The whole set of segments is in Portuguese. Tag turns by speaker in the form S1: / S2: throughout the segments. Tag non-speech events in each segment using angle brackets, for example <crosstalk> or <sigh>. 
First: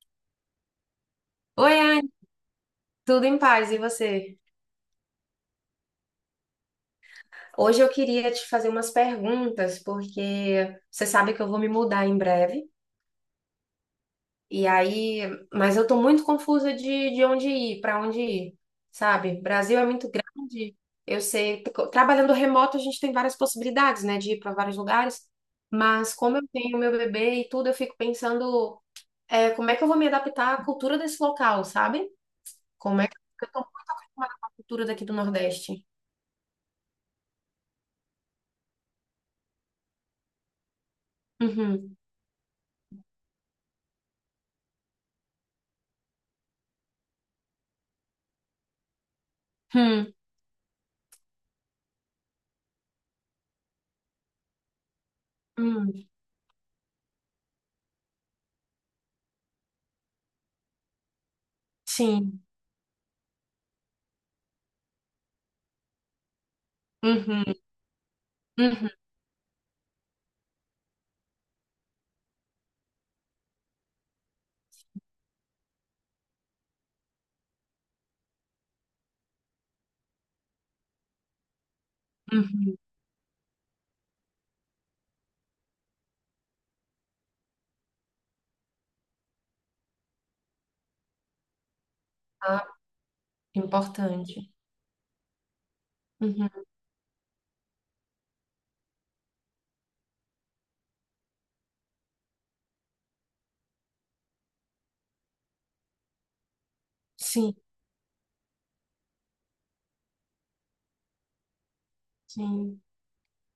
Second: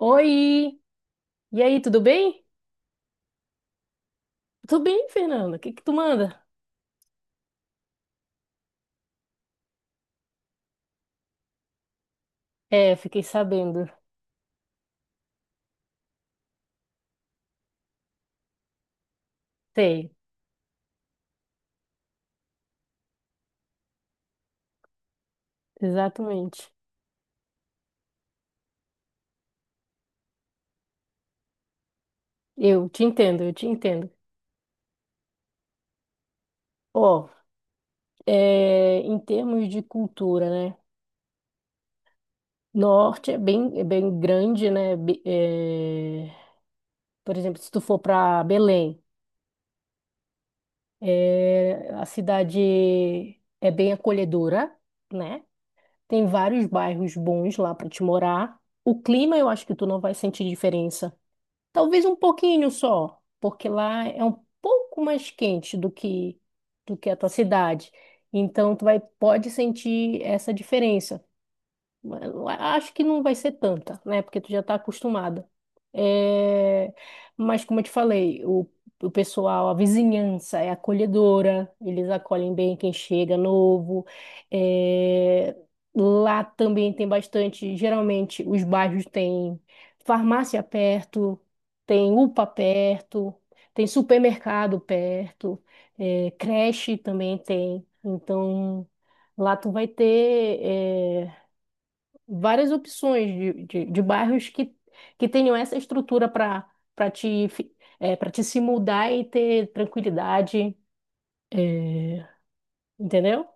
S1: Oi! E
S2: Oi,
S1: aí, tudo
S2: Anne,
S1: bem?
S2: tudo em paz, e você?
S1: Tudo bem, Fernanda? O que que tu manda?
S2: Hoje eu queria te fazer umas perguntas, porque você sabe que eu vou me mudar em breve,
S1: É, fiquei sabendo.
S2: e aí, mas eu tô muito confusa de onde ir, para onde ir, sabe? Brasil é muito
S1: Sei,
S2: grande, eu sei, trabalhando remoto a gente tem várias possibilidades, né, de ir para vários lugares, mas como eu
S1: exatamente.
S2: tenho meu bebê e tudo, eu fico pensando, como é que eu vou me adaptar à cultura desse local, sabe?
S1: Eu
S2: Como
S1: te
S2: é que
S1: entendo,
S2: eu
S1: eu
S2: tô
S1: te
S2: muito
S1: entendo.
S2: acostumada com a cultura daqui do Nordeste.
S1: Ó, em termos de cultura, né?
S2: Uhum.
S1: Norte é bem grande, né? Por exemplo, se tu for para Belém, a cidade é bem acolhedora, né?
S2: Hum,
S1: Tem vários bairros bons lá para te morar. O clima, eu acho que tu não vai sentir diferença. Talvez um
S2: sim.
S1: pouquinho só, porque lá é um pouco mais quente do que a tua
S2: Uhum,
S1: cidade. Então tu
S2: uhum,
S1: vai pode sentir essa diferença. Eu acho que não vai ser tanta, né? Porque tu já tá acostumada. É, mas como eu te falei, o pessoal, a vizinhança é acolhedora, eles acolhem bem
S2: uhum.
S1: quem chega novo. É, lá também tem bastante, geralmente os bairros têm farmácia perto, tem UPA
S2: Ah,
S1: perto, tem
S2: importante.
S1: supermercado perto,
S2: Uhum.
S1: creche também tem. Então, lá tu vai ter. Várias opções de bairros que tenham essa estrutura para para te,
S2: Sim,
S1: para te se mudar e ter tranquilidade, é,
S2: sim.
S1: entendeu?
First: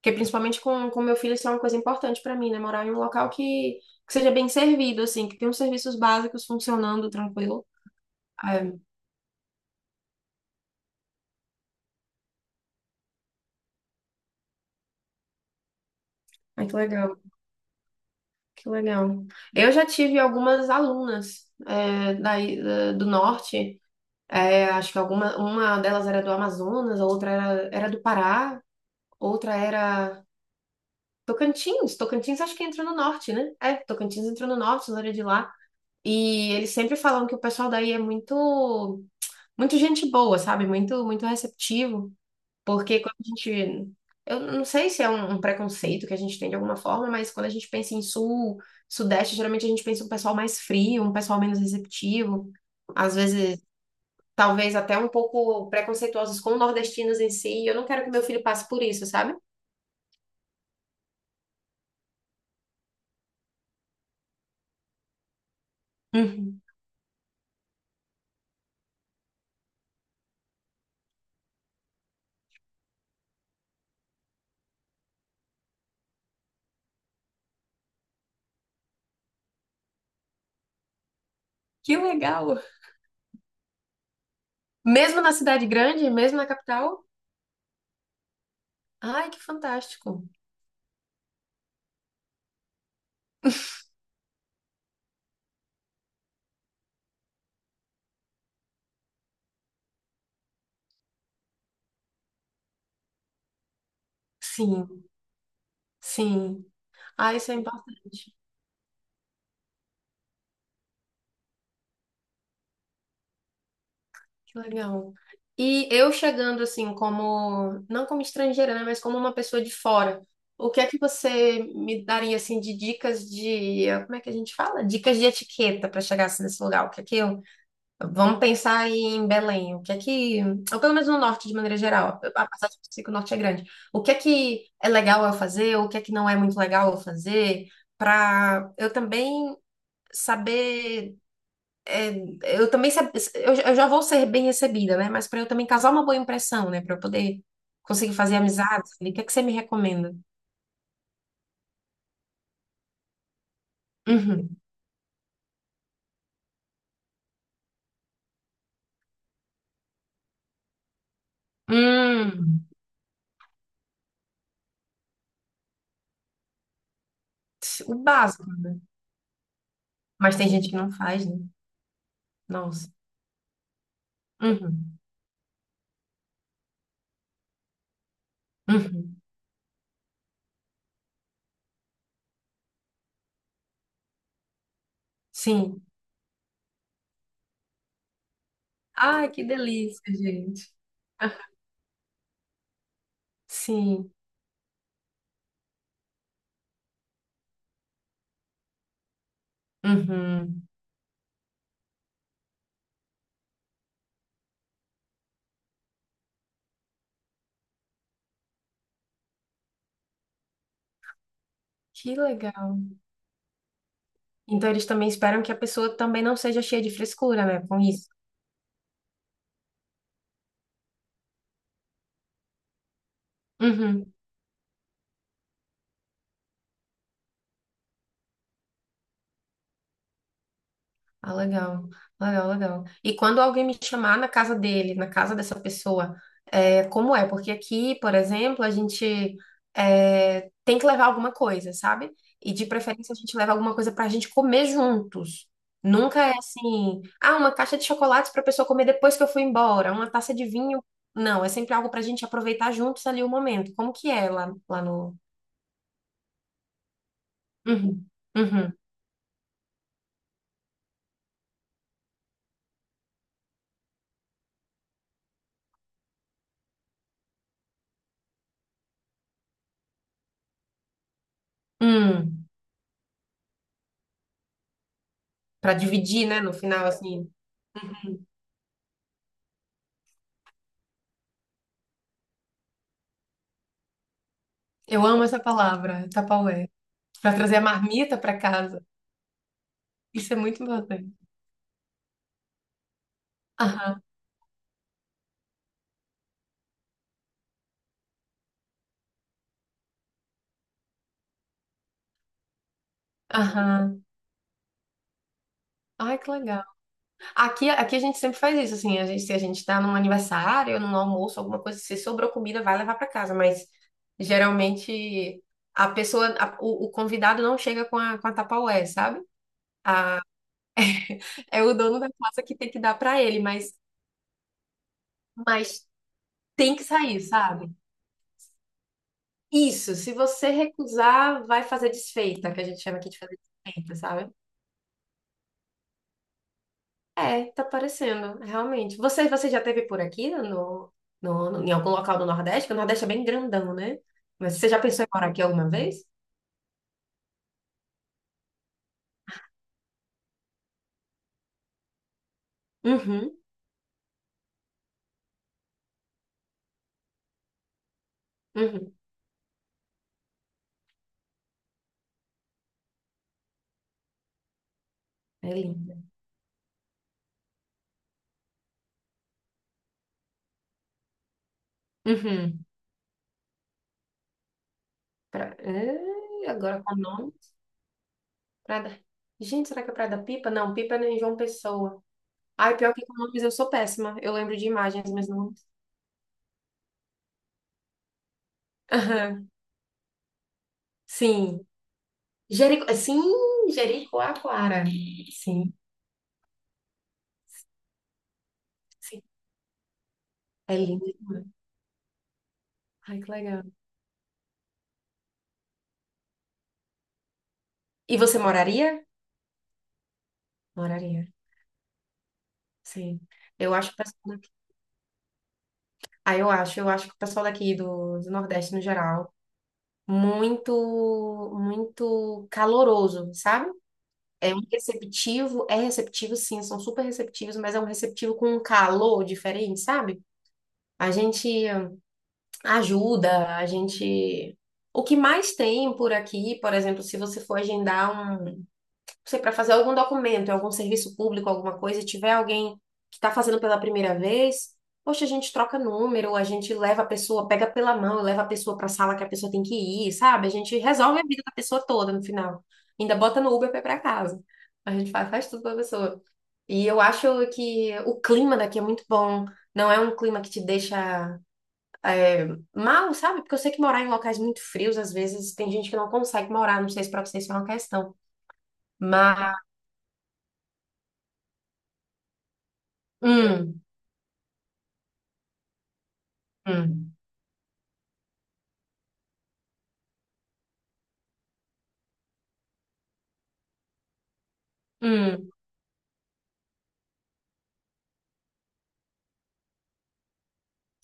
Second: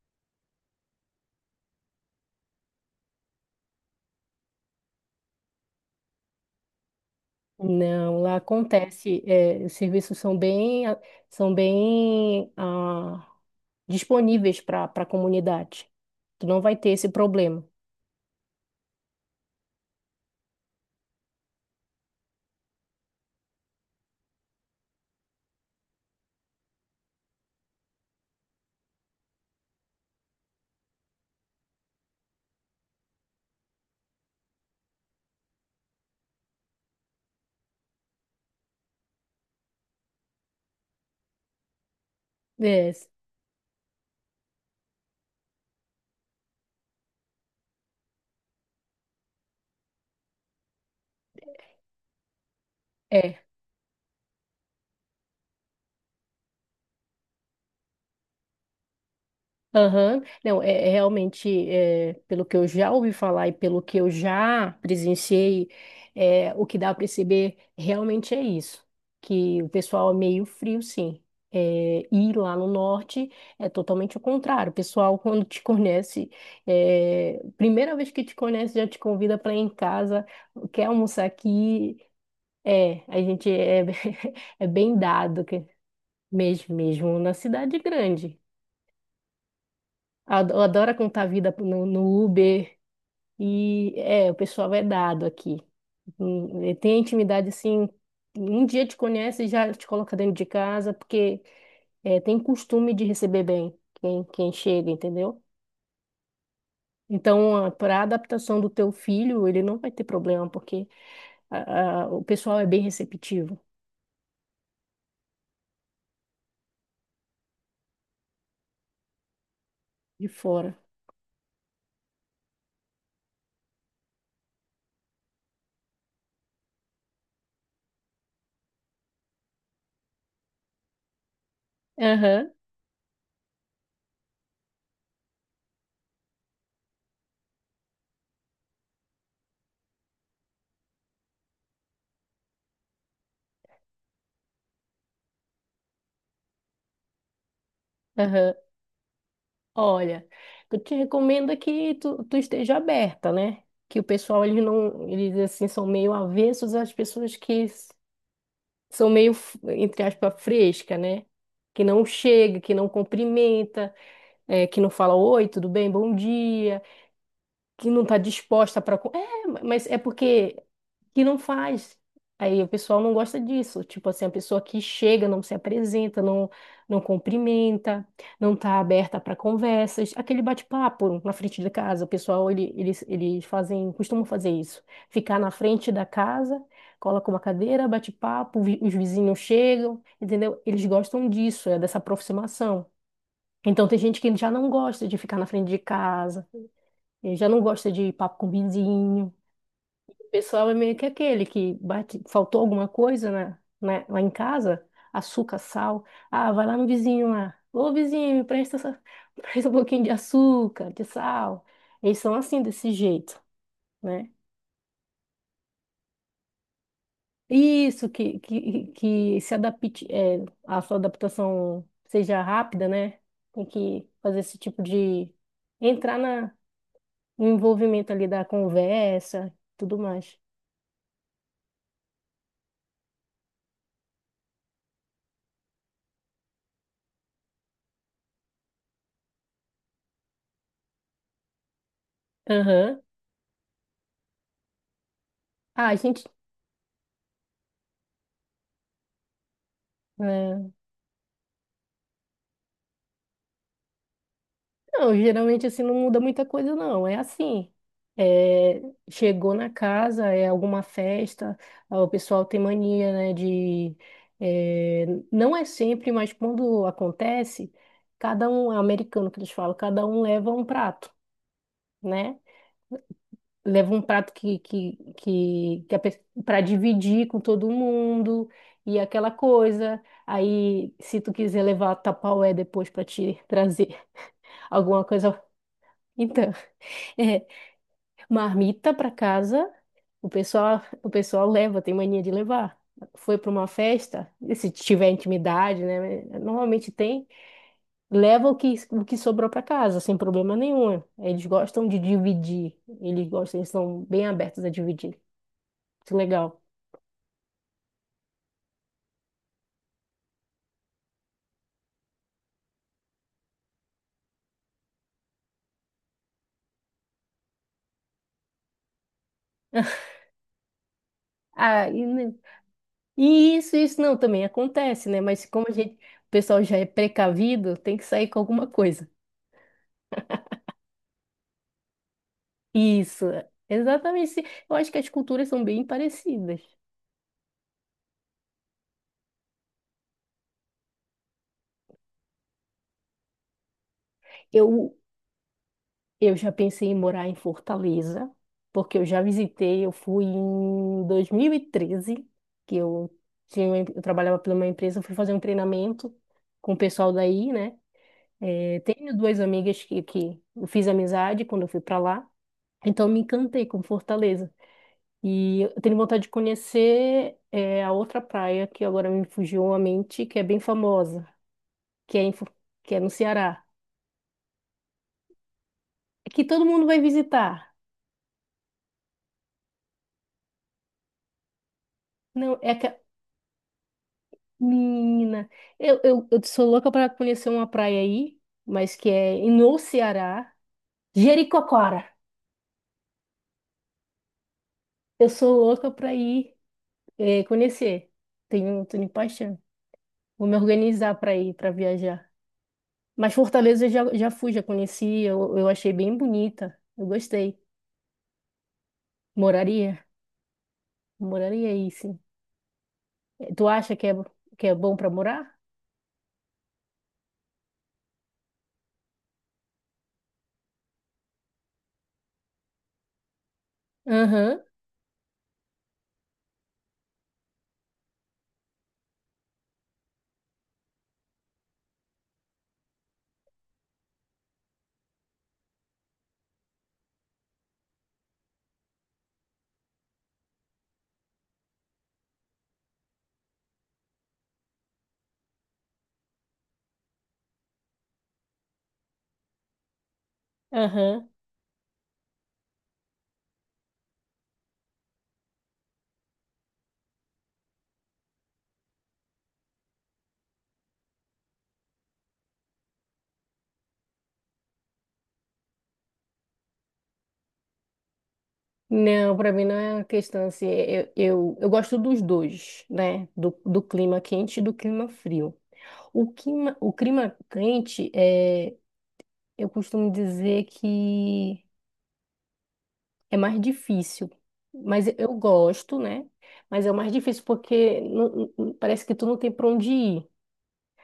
S2: Porque principalmente com meu filho, isso é uma coisa importante para mim, né? Morar em um local que seja bem servido, assim, que tenha os serviços básicos funcionando tranquilo.
S1: Não, lá
S2: Ai,
S1: acontece, os serviços são bem, são bem disponíveis para para a comunidade. Tu não
S2: ai,
S1: vai
S2: que
S1: ter esse
S2: legal,
S1: problema.
S2: que legal. Eu já tive algumas alunas daí, do norte, acho que alguma, uma delas era do Amazonas, a outra era do Pará, outra era. Tocantins, Tocantins acho que entra no norte, né? É, Tocantins entra no norte, na área de lá. E eles sempre falam que o pessoal daí é muito, muito gente boa, sabe? Muito, muito receptivo.
S1: É,
S2: Porque quando a gente, eu não sei se é um preconceito que a gente tem de alguma forma, mas quando a gente pensa em sul, sudeste, geralmente a gente pensa em um pessoal mais frio, um pessoal menos receptivo. Às
S1: é.
S2: vezes, talvez até um pouco preconceituosos com nordestinos em si. E eu não quero que meu filho passe por isso, sabe?
S1: Aham, não, é realmente, pelo que eu já ouvi falar e pelo que eu já presenciei,
S2: Uhum.
S1: o que dá para perceber realmente é isso, que o pessoal é meio frio, sim. É, e lá no norte é totalmente o contrário. O pessoal, quando te conhece, primeira vez que te conhece, já te convida para ir em casa, quer almoçar
S2: Que
S1: aqui.
S2: legal!
S1: É, a gente é, <laughs> é bem
S2: Mesmo na
S1: dado
S2: cidade grande, mesmo na
S1: mesmo,
S2: capital?
S1: mesmo na cidade grande.
S2: Ai, que fantástico.
S1: Adora contar a vida no, no Uber. E é, o pessoal é dado aqui. E tem intimidade assim. Um dia te conhece e já te coloca dentro de casa, porque tem costume de receber bem quem, quem chega,
S2: Sim,
S1: entendeu?
S2: sim. Ah, isso é
S1: Então, para a
S2: importante.
S1: adaptação do teu filho, ele não vai ter problema, porque o pessoal é bem receptivo
S2: Que legal. E eu chegando assim, como, não como estrangeira, né, mas como uma pessoa de fora,
S1: de
S2: o
S1: fora.
S2: que é que você me daria assim de dicas de, como é que a gente fala? Dicas de etiqueta para chegar assim, nesse lugar? O que é que eu. Vamos pensar aí em Belém. O que é que, ou pelo menos no norte de maneira geral,
S1: Aham,
S2: apesar de eu sei que o norte é grande. O que é legal eu fazer? O que é que não é muito legal eu fazer? Para eu também saber, eu também eu já vou ser bem recebida, né? Mas para eu também causar uma boa impressão, né? Para eu poder conseguir fazer
S1: aham.
S2: amizades. O que é que você me recomenda?
S1: Olha, eu te recomendo é que tu esteja aberta, né? Que o pessoal,
S2: Uhum.
S1: eles não, eles assim, são meio avessos às pessoas que são meio, entre aspas, fresca, né? Que não chega,
S2: Hum,
S1: que não cumprimenta, que não fala oi, tudo bem, bom dia que
S2: o
S1: não está
S2: básico,
S1: disposta
S2: né?
S1: para. É, mas é
S2: Mas tem
S1: porque
S2: gente que não
S1: que
S2: faz, né?
S1: não faz. Aí o
S2: Nossa.
S1: pessoal não gosta disso. Tipo assim, a pessoa que
S2: Uhum.
S1: chega, não se apresenta, não, não cumprimenta, não está
S2: Uhum.
S1: aberta para conversas. Aquele bate-papo na frente da casa, o pessoal, eles fazem, costumam fazer isso. Ficar na
S2: Sim.
S1: frente da casa, coloca uma cadeira, bate papo, os
S2: Ai,
S1: vizinhos
S2: que
S1: chegam,
S2: delícia,
S1: entendeu?
S2: gente.
S1: Eles gostam disso, é dessa aproximação. Então tem
S2: Sim.
S1: gente que já não gosta de ficar na frente de casa ele já não gosta de papo com vizinho. O
S2: Uhum.
S1: pessoal é meio que aquele que bate, faltou alguma coisa na, lá em casa, açúcar, sal. Ah, vai lá no vizinho lá. Ô, vizinho, me presta, <laughs> presta um pouquinho de açúcar, de sal.
S2: Que
S1: Eles são assim,
S2: legal.
S1: desse jeito, né?
S2: Então eles também esperam que a pessoa também não seja cheia de frescura, né, com
S1: Isso,
S2: isso.
S1: que se adapte, é, a sua adaptação seja rápida, né? Tem que
S2: Uhum.
S1: fazer esse tipo de... Entrar na, no envolvimento ali da conversa, tudo mais.
S2: Ah, legal, legal, legal. E quando alguém me chamar na casa dele, na casa dessa pessoa, é, como é? Porque aqui, por exemplo, a gente tem que levar alguma coisa, sabe? E de
S1: Aham.
S2: preferência a gente leva alguma coisa pra gente comer juntos.
S1: Ah, a
S2: Nunca
S1: gente.
S2: é assim, ah, uma caixa de chocolates pra pessoa comer depois que eu fui embora, uma taça de
S1: Né?
S2: vinho. Não, é sempre algo pra gente aproveitar juntos ali o momento. Como que é lá, lá
S1: Não,
S2: no.
S1: geralmente assim não muda muita coisa, não. É assim.
S2: Uhum, uhum,
S1: É, chegou na casa, é alguma festa, ah, o pessoal tem mania, né, de. é, não é sempre, mas quando acontece, cada um, é americano que eles falam, cada um leva um prato, né?
S2: hum,
S1: Leva um prato que, que,
S2: pra
S1: que,
S2: dividir, né,
S1: que
S2: no
S1: para
S2: final,
S1: dividir
S2: assim.
S1: com todo
S2: Uhum.
S1: mundo e aquela coisa. Aí, se tu quiser levar tapaué depois para te <laughs> trazer alguma
S2: Eu amo essa
S1: coisa.
S2: palavra,
S1: Então,
S2: tapaué.
S1: <laughs>
S2: Pra
S1: é,
S2: trazer a marmita pra casa.
S1: marmita para casa,
S2: Isso é muito
S1: o
S2: importante.
S1: pessoal leva, tem mania de levar. Foi para uma
S2: Aham,
S1: festa, e se tiver intimidade, né? Normalmente tem, leva o que sobrou para casa, sem problema nenhum. Eles gostam de dividir, eles gostam, eles
S2: aham.
S1: são bem abertos a dividir. Isso é
S2: Ai, que
S1: legal.
S2: legal. Aqui a gente sempre faz isso, assim. A gente, se a gente tá num aniversário, num almoço, alguma coisa, se sobrou comida, vai levar pra casa. Mas geralmente a pessoa, o convidado não chega com a, tapaué, sabe? É o
S1: Ah,
S2: dono
S1: e,
S2: da
S1: ne-
S2: casa que tem que dar pra ele,
S1: e
S2: mas,
S1: isso, isso não também acontece, né? Mas como a
S2: mas
S1: gente, o pessoal
S2: tem
S1: já
S2: que
S1: é
S2: sair, sabe?
S1: precavido, tem que sair com alguma coisa.
S2: Isso, se você recusar, vai fazer desfeita, que a gente chama aqui de
S1: Isso,
S2: fazer desfeita, sabe?
S1: exatamente. Eu acho que as culturas são bem parecidas.
S2: É, tá parecendo, realmente. Você já teve por aqui no, em algum local do Nordeste? Porque o Nordeste é bem grandão, né? Mas você já
S1: Eu,
S2: pensou em morar aqui alguma vez?
S1: eu já pensei em morar em Fortaleza, porque eu já visitei, eu fui em 2013 que eu
S2: Uhum,
S1: tinha, eu trabalhava pela uma empresa, eu fui fazer um treinamento com o pessoal daí, né? Eh,
S2: uhum.
S1: tenho duas amigas que eu fiz amizade quando eu fui para lá, então eu me encantei com Fortaleza.
S2: É
S1: E eu tenho
S2: lindo.
S1: vontade de conhecer eh, a outra praia que agora me fugiu a mente, que é bem famosa, que é, em,
S2: Uhum.
S1: que é no Ceará,
S2: Pra,
S1: que todo
S2: agora
S1: mundo
S2: com
S1: vai
S2: o nome.
S1: visitar.
S2: Praia da- Gente, será que é Praia da Pipa? Não, Pipa é em João Pessoa.
S1: Não, é
S2: Ai,
S1: que
S2: pior que com nomes eu sou péssima. Eu lembro de imagens, mas
S1: menina,
S2: não.
S1: eu sou louca para conhecer uma praia aí, mas que é
S2: Aham.
S1: no Ceará,
S2: Sim.
S1: Jericoacoara.
S2: Jerico... Sim, Jericoacoara.
S1: Eu sou
S2: Sim,
S1: louca para ir eh, conhecer. Tenho, tenho
S2: sim.
S1: paixão. Vou me
S2: É lindo
S1: organizar para
S2: demais.
S1: ir, para viajar.
S2: Ai, que
S1: Mas
S2: legal.
S1: Fortaleza eu já, já fui, já conheci, eu achei bem bonita. Eu gostei.
S2: E você moraria?
S1: Moraria?
S2: Moraria,
S1: Moraria aí, sim.
S2: sim.
S1: Eh, tu
S2: Eu acho
S1: acha
S2: o pessoal daqui,
S1: que é bom para morar?
S2: eu acho que o pessoal daqui do Nordeste no geral, muito, muito caloroso, sabe? É
S1: Aham,
S2: um receptivo, é receptivo sim, são super receptivos, mas é um receptivo com um calor diferente, sabe? A gente ajuda, a gente. O que mais tem por aqui, por exemplo, se você for agendar um sei, para fazer algum documento, em algum serviço público, alguma coisa, e tiver alguém que está fazendo pela primeira vez, poxa, a gente troca número, a gente leva a pessoa, pega pela mão, leva a pessoa para a sala que a pessoa tem que ir, sabe? A gente resolve a
S1: aham.
S2: vida da pessoa toda no final. Ainda bota no Uber para ir para casa. A gente faz, tudo para a pessoa. E eu acho que o clima daqui é muito bom. Não é um clima que te deixa é, mal, sabe? Porque eu sei que morar em locais muito frios, às vezes, tem gente que não consegue morar. Não sei se para vocês isso é uma questão.
S1: Não, para
S2: Mas.
S1: mim não é uma questão assim. Eu gosto dos dois, né? Do,
S2: Hum,
S1: do clima quente e do clima frio. O
S2: hum.
S1: clima quente é, eu costumo dizer que é mais difícil, mas eu
S2: Hum,
S1: gosto, né? Mas é o mais difícil porque parece que tu não tem para onde ir.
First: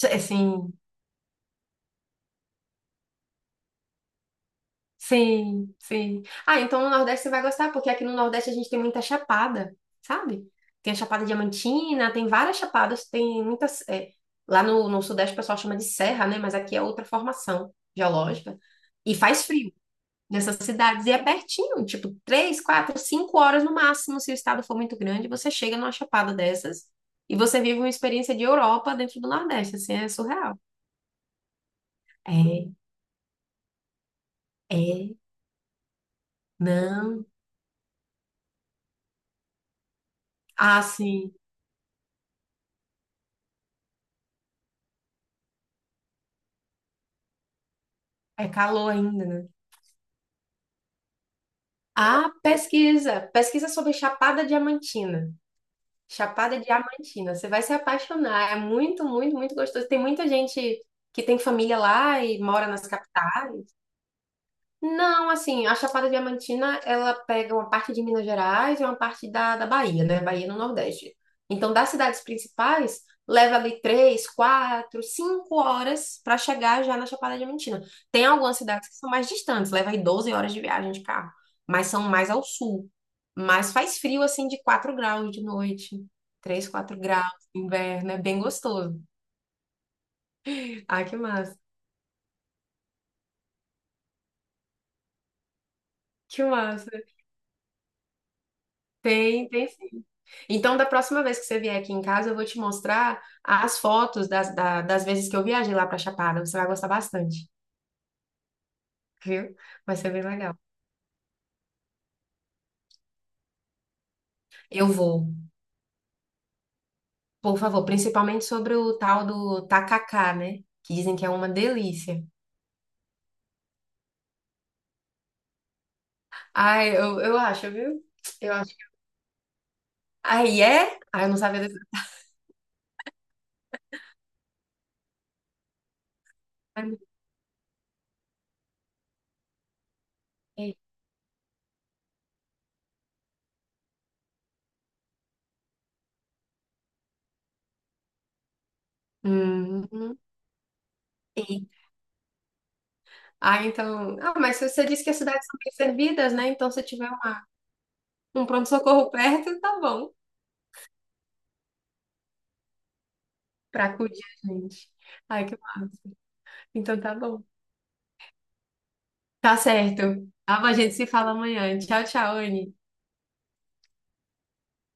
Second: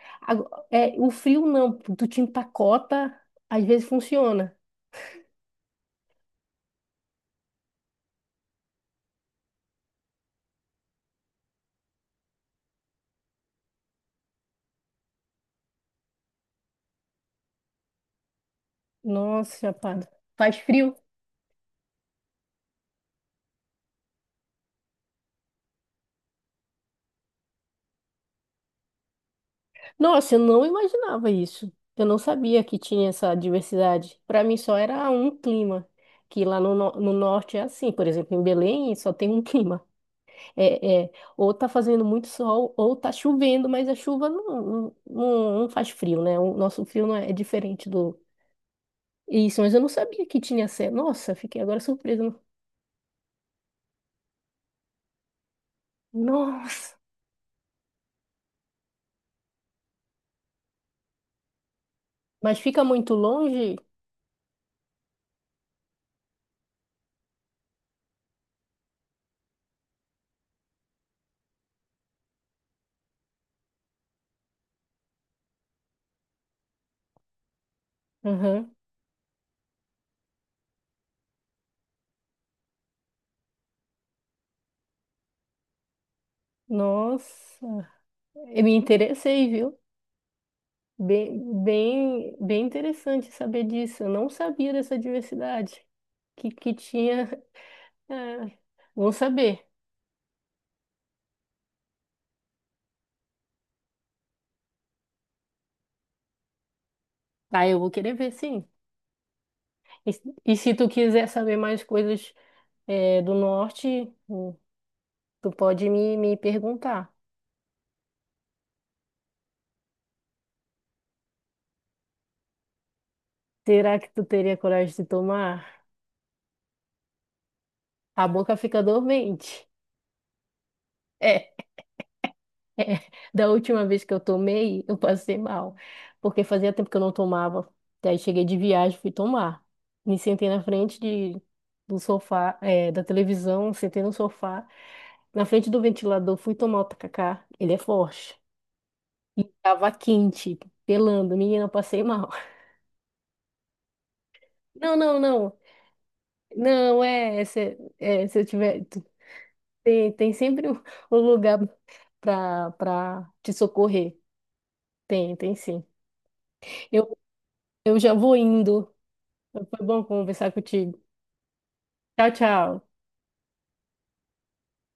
S2: é sim,
S1: É, o frio não, tu te empacota, às vezes funciona.
S2: sim, sim. Ah, então no Nordeste você vai gostar, porque aqui no Nordeste a gente tem muita chapada, sabe? Tem a Chapada Diamantina, tem várias chapadas, tem muitas. Lá no, Sudeste o pessoal chama de serra, né? Mas aqui é outra formação geológica. E faz
S1: Nossa,
S2: frio
S1: rapaz, faz
S2: nessas
S1: frio?
S2: cidades, e é pertinho, tipo, 3, 4, 5 horas no máximo, se o estado for muito grande, você chega numa chapada dessas e você vive uma experiência de Europa dentro do Nordeste, assim, é
S1: Nossa, eu
S2: surreal.
S1: não imaginava isso. Eu não sabia
S2: É,
S1: que tinha essa diversidade. Para mim só era
S2: é.
S1: um clima, que lá no, no
S2: Não.
S1: norte é assim. Por exemplo, em Belém só tem um <laughs> clima.
S2: Ah,
S1: É, é,
S2: sim.
S1: ou tá fazendo muito sol, ou tá chovendo, mas a chuva não, não, não faz frio, né? O nosso frio não é, é diferente do...
S2: É calor ainda, né?
S1: Isso, mas eu não sabia que tinha... Nossa, fiquei agora
S2: Ah,
S1: surpresa.
S2: pesquisa. Pesquisa sobre Chapada Diamantina. Chapada
S1: Nossa!
S2: Diamantina. Você vai se apaixonar. É muito, muito, muito gostoso. Tem muita gente que tem família lá e
S1: Mas
S2: mora
S1: fica
S2: nas
S1: muito
S2: capitais.
S1: longe?
S2: Não, assim, a Chapada Diamantina, ela pega uma parte de Minas Gerais e uma parte da, Bahia, né? Bahia no Nordeste. Então, das cidades principais, leva ali 3, 4, 5 horas para chegar já na Chapada Diamantina. Tem algumas
S1: Aham.
S2: cidades que são mais distantes, leva aí 12 horas de viagem de carro, mas são mais ao sul. Mas faz frio, assim, de 4 graus de noite, 3, 4 graus,
S1: Nossa,
S2: inverno, é bem
S1: eu me
S2: gostoso.
S1: interessei, viu?
S2: Ah, que massa,
S1: Bem, bem, bem interessante saber disso. Eu não sabia dessa diversidade
S2: que
S1: que
S2: massa.
S1: tinha. <laughs> É, vou
S2: Tem,
S1: saber.
S2: tem. Então, da próxima vez que você vier aqui em casa, eu vou te mostrar as fotos das, das vezes que eu viajei lá para Chapada. Você vai gostar bastante,
S1: Ah, eu vou querer ver, sim.
S2: viu? Vai ser bem
S1: E, e
S2: legal.
S1: se tu quiser saber mais coisas, do norte, hum,
S2: Eu vou,
S1: tu pode me, me perguntar.
S2: por favor, principalmente sobre o tal do tacacá, né? Que dizem que é uma delícia.
S1: Será que tu teria coragem de tomar?
S2: Ai, eu acho, viu?
S1: A
S2: Eu
S1: boca
S2: acho.
S1: fica dormente.
S2: Aí é? Ai, eu não sabia
S1: <laughs>
S2: desse.
S1: <laughs> É, da última vez que eu tomei, eu passei mal, porque fazia tempo que eu não tomava. Daí cheguei de viagem, fui tomar. Me sentei na frente de, do sofá, é, da televisão, sentei no sofá, na frente do ventilador, fui tomar o tacacá, ele é forte. E tava
S2: Hum,
S1: quente, pelando, menina,
S2: e-
S1: eu passei mal. <laughs>
S2: Ah, então. Ah, mas você
S1: Não,
S2: disse que as
S1: não,
S2: cidades
S1: não,
S2: são bem servidas, né? Então, se
S1: não,
S2: tiver uma,
S1: é, se eu
S2: um
S1: tiver,
S2: pronto-socorro perto, tá bom.
S1: tem, tem sempre um um lugar pra, pra te
S2: Pra
S1: socorrer.
S2: acudir a gente.
S1: Tem,
S2: Ai,
S1: tem
S2: que
S1: sim.
S2: massa. Então tá
S1: Eu,
S2: bom.
S1: eu já vou indo.
S2: Tá
S1: Foi
S2: certo.
S1: bom conversar
S2: Ah, a gente
S1: contigo.
S2: se fala amanhã. Tchau,
S1: Tchau,
S2: tchau, Anne.
S1: tchau.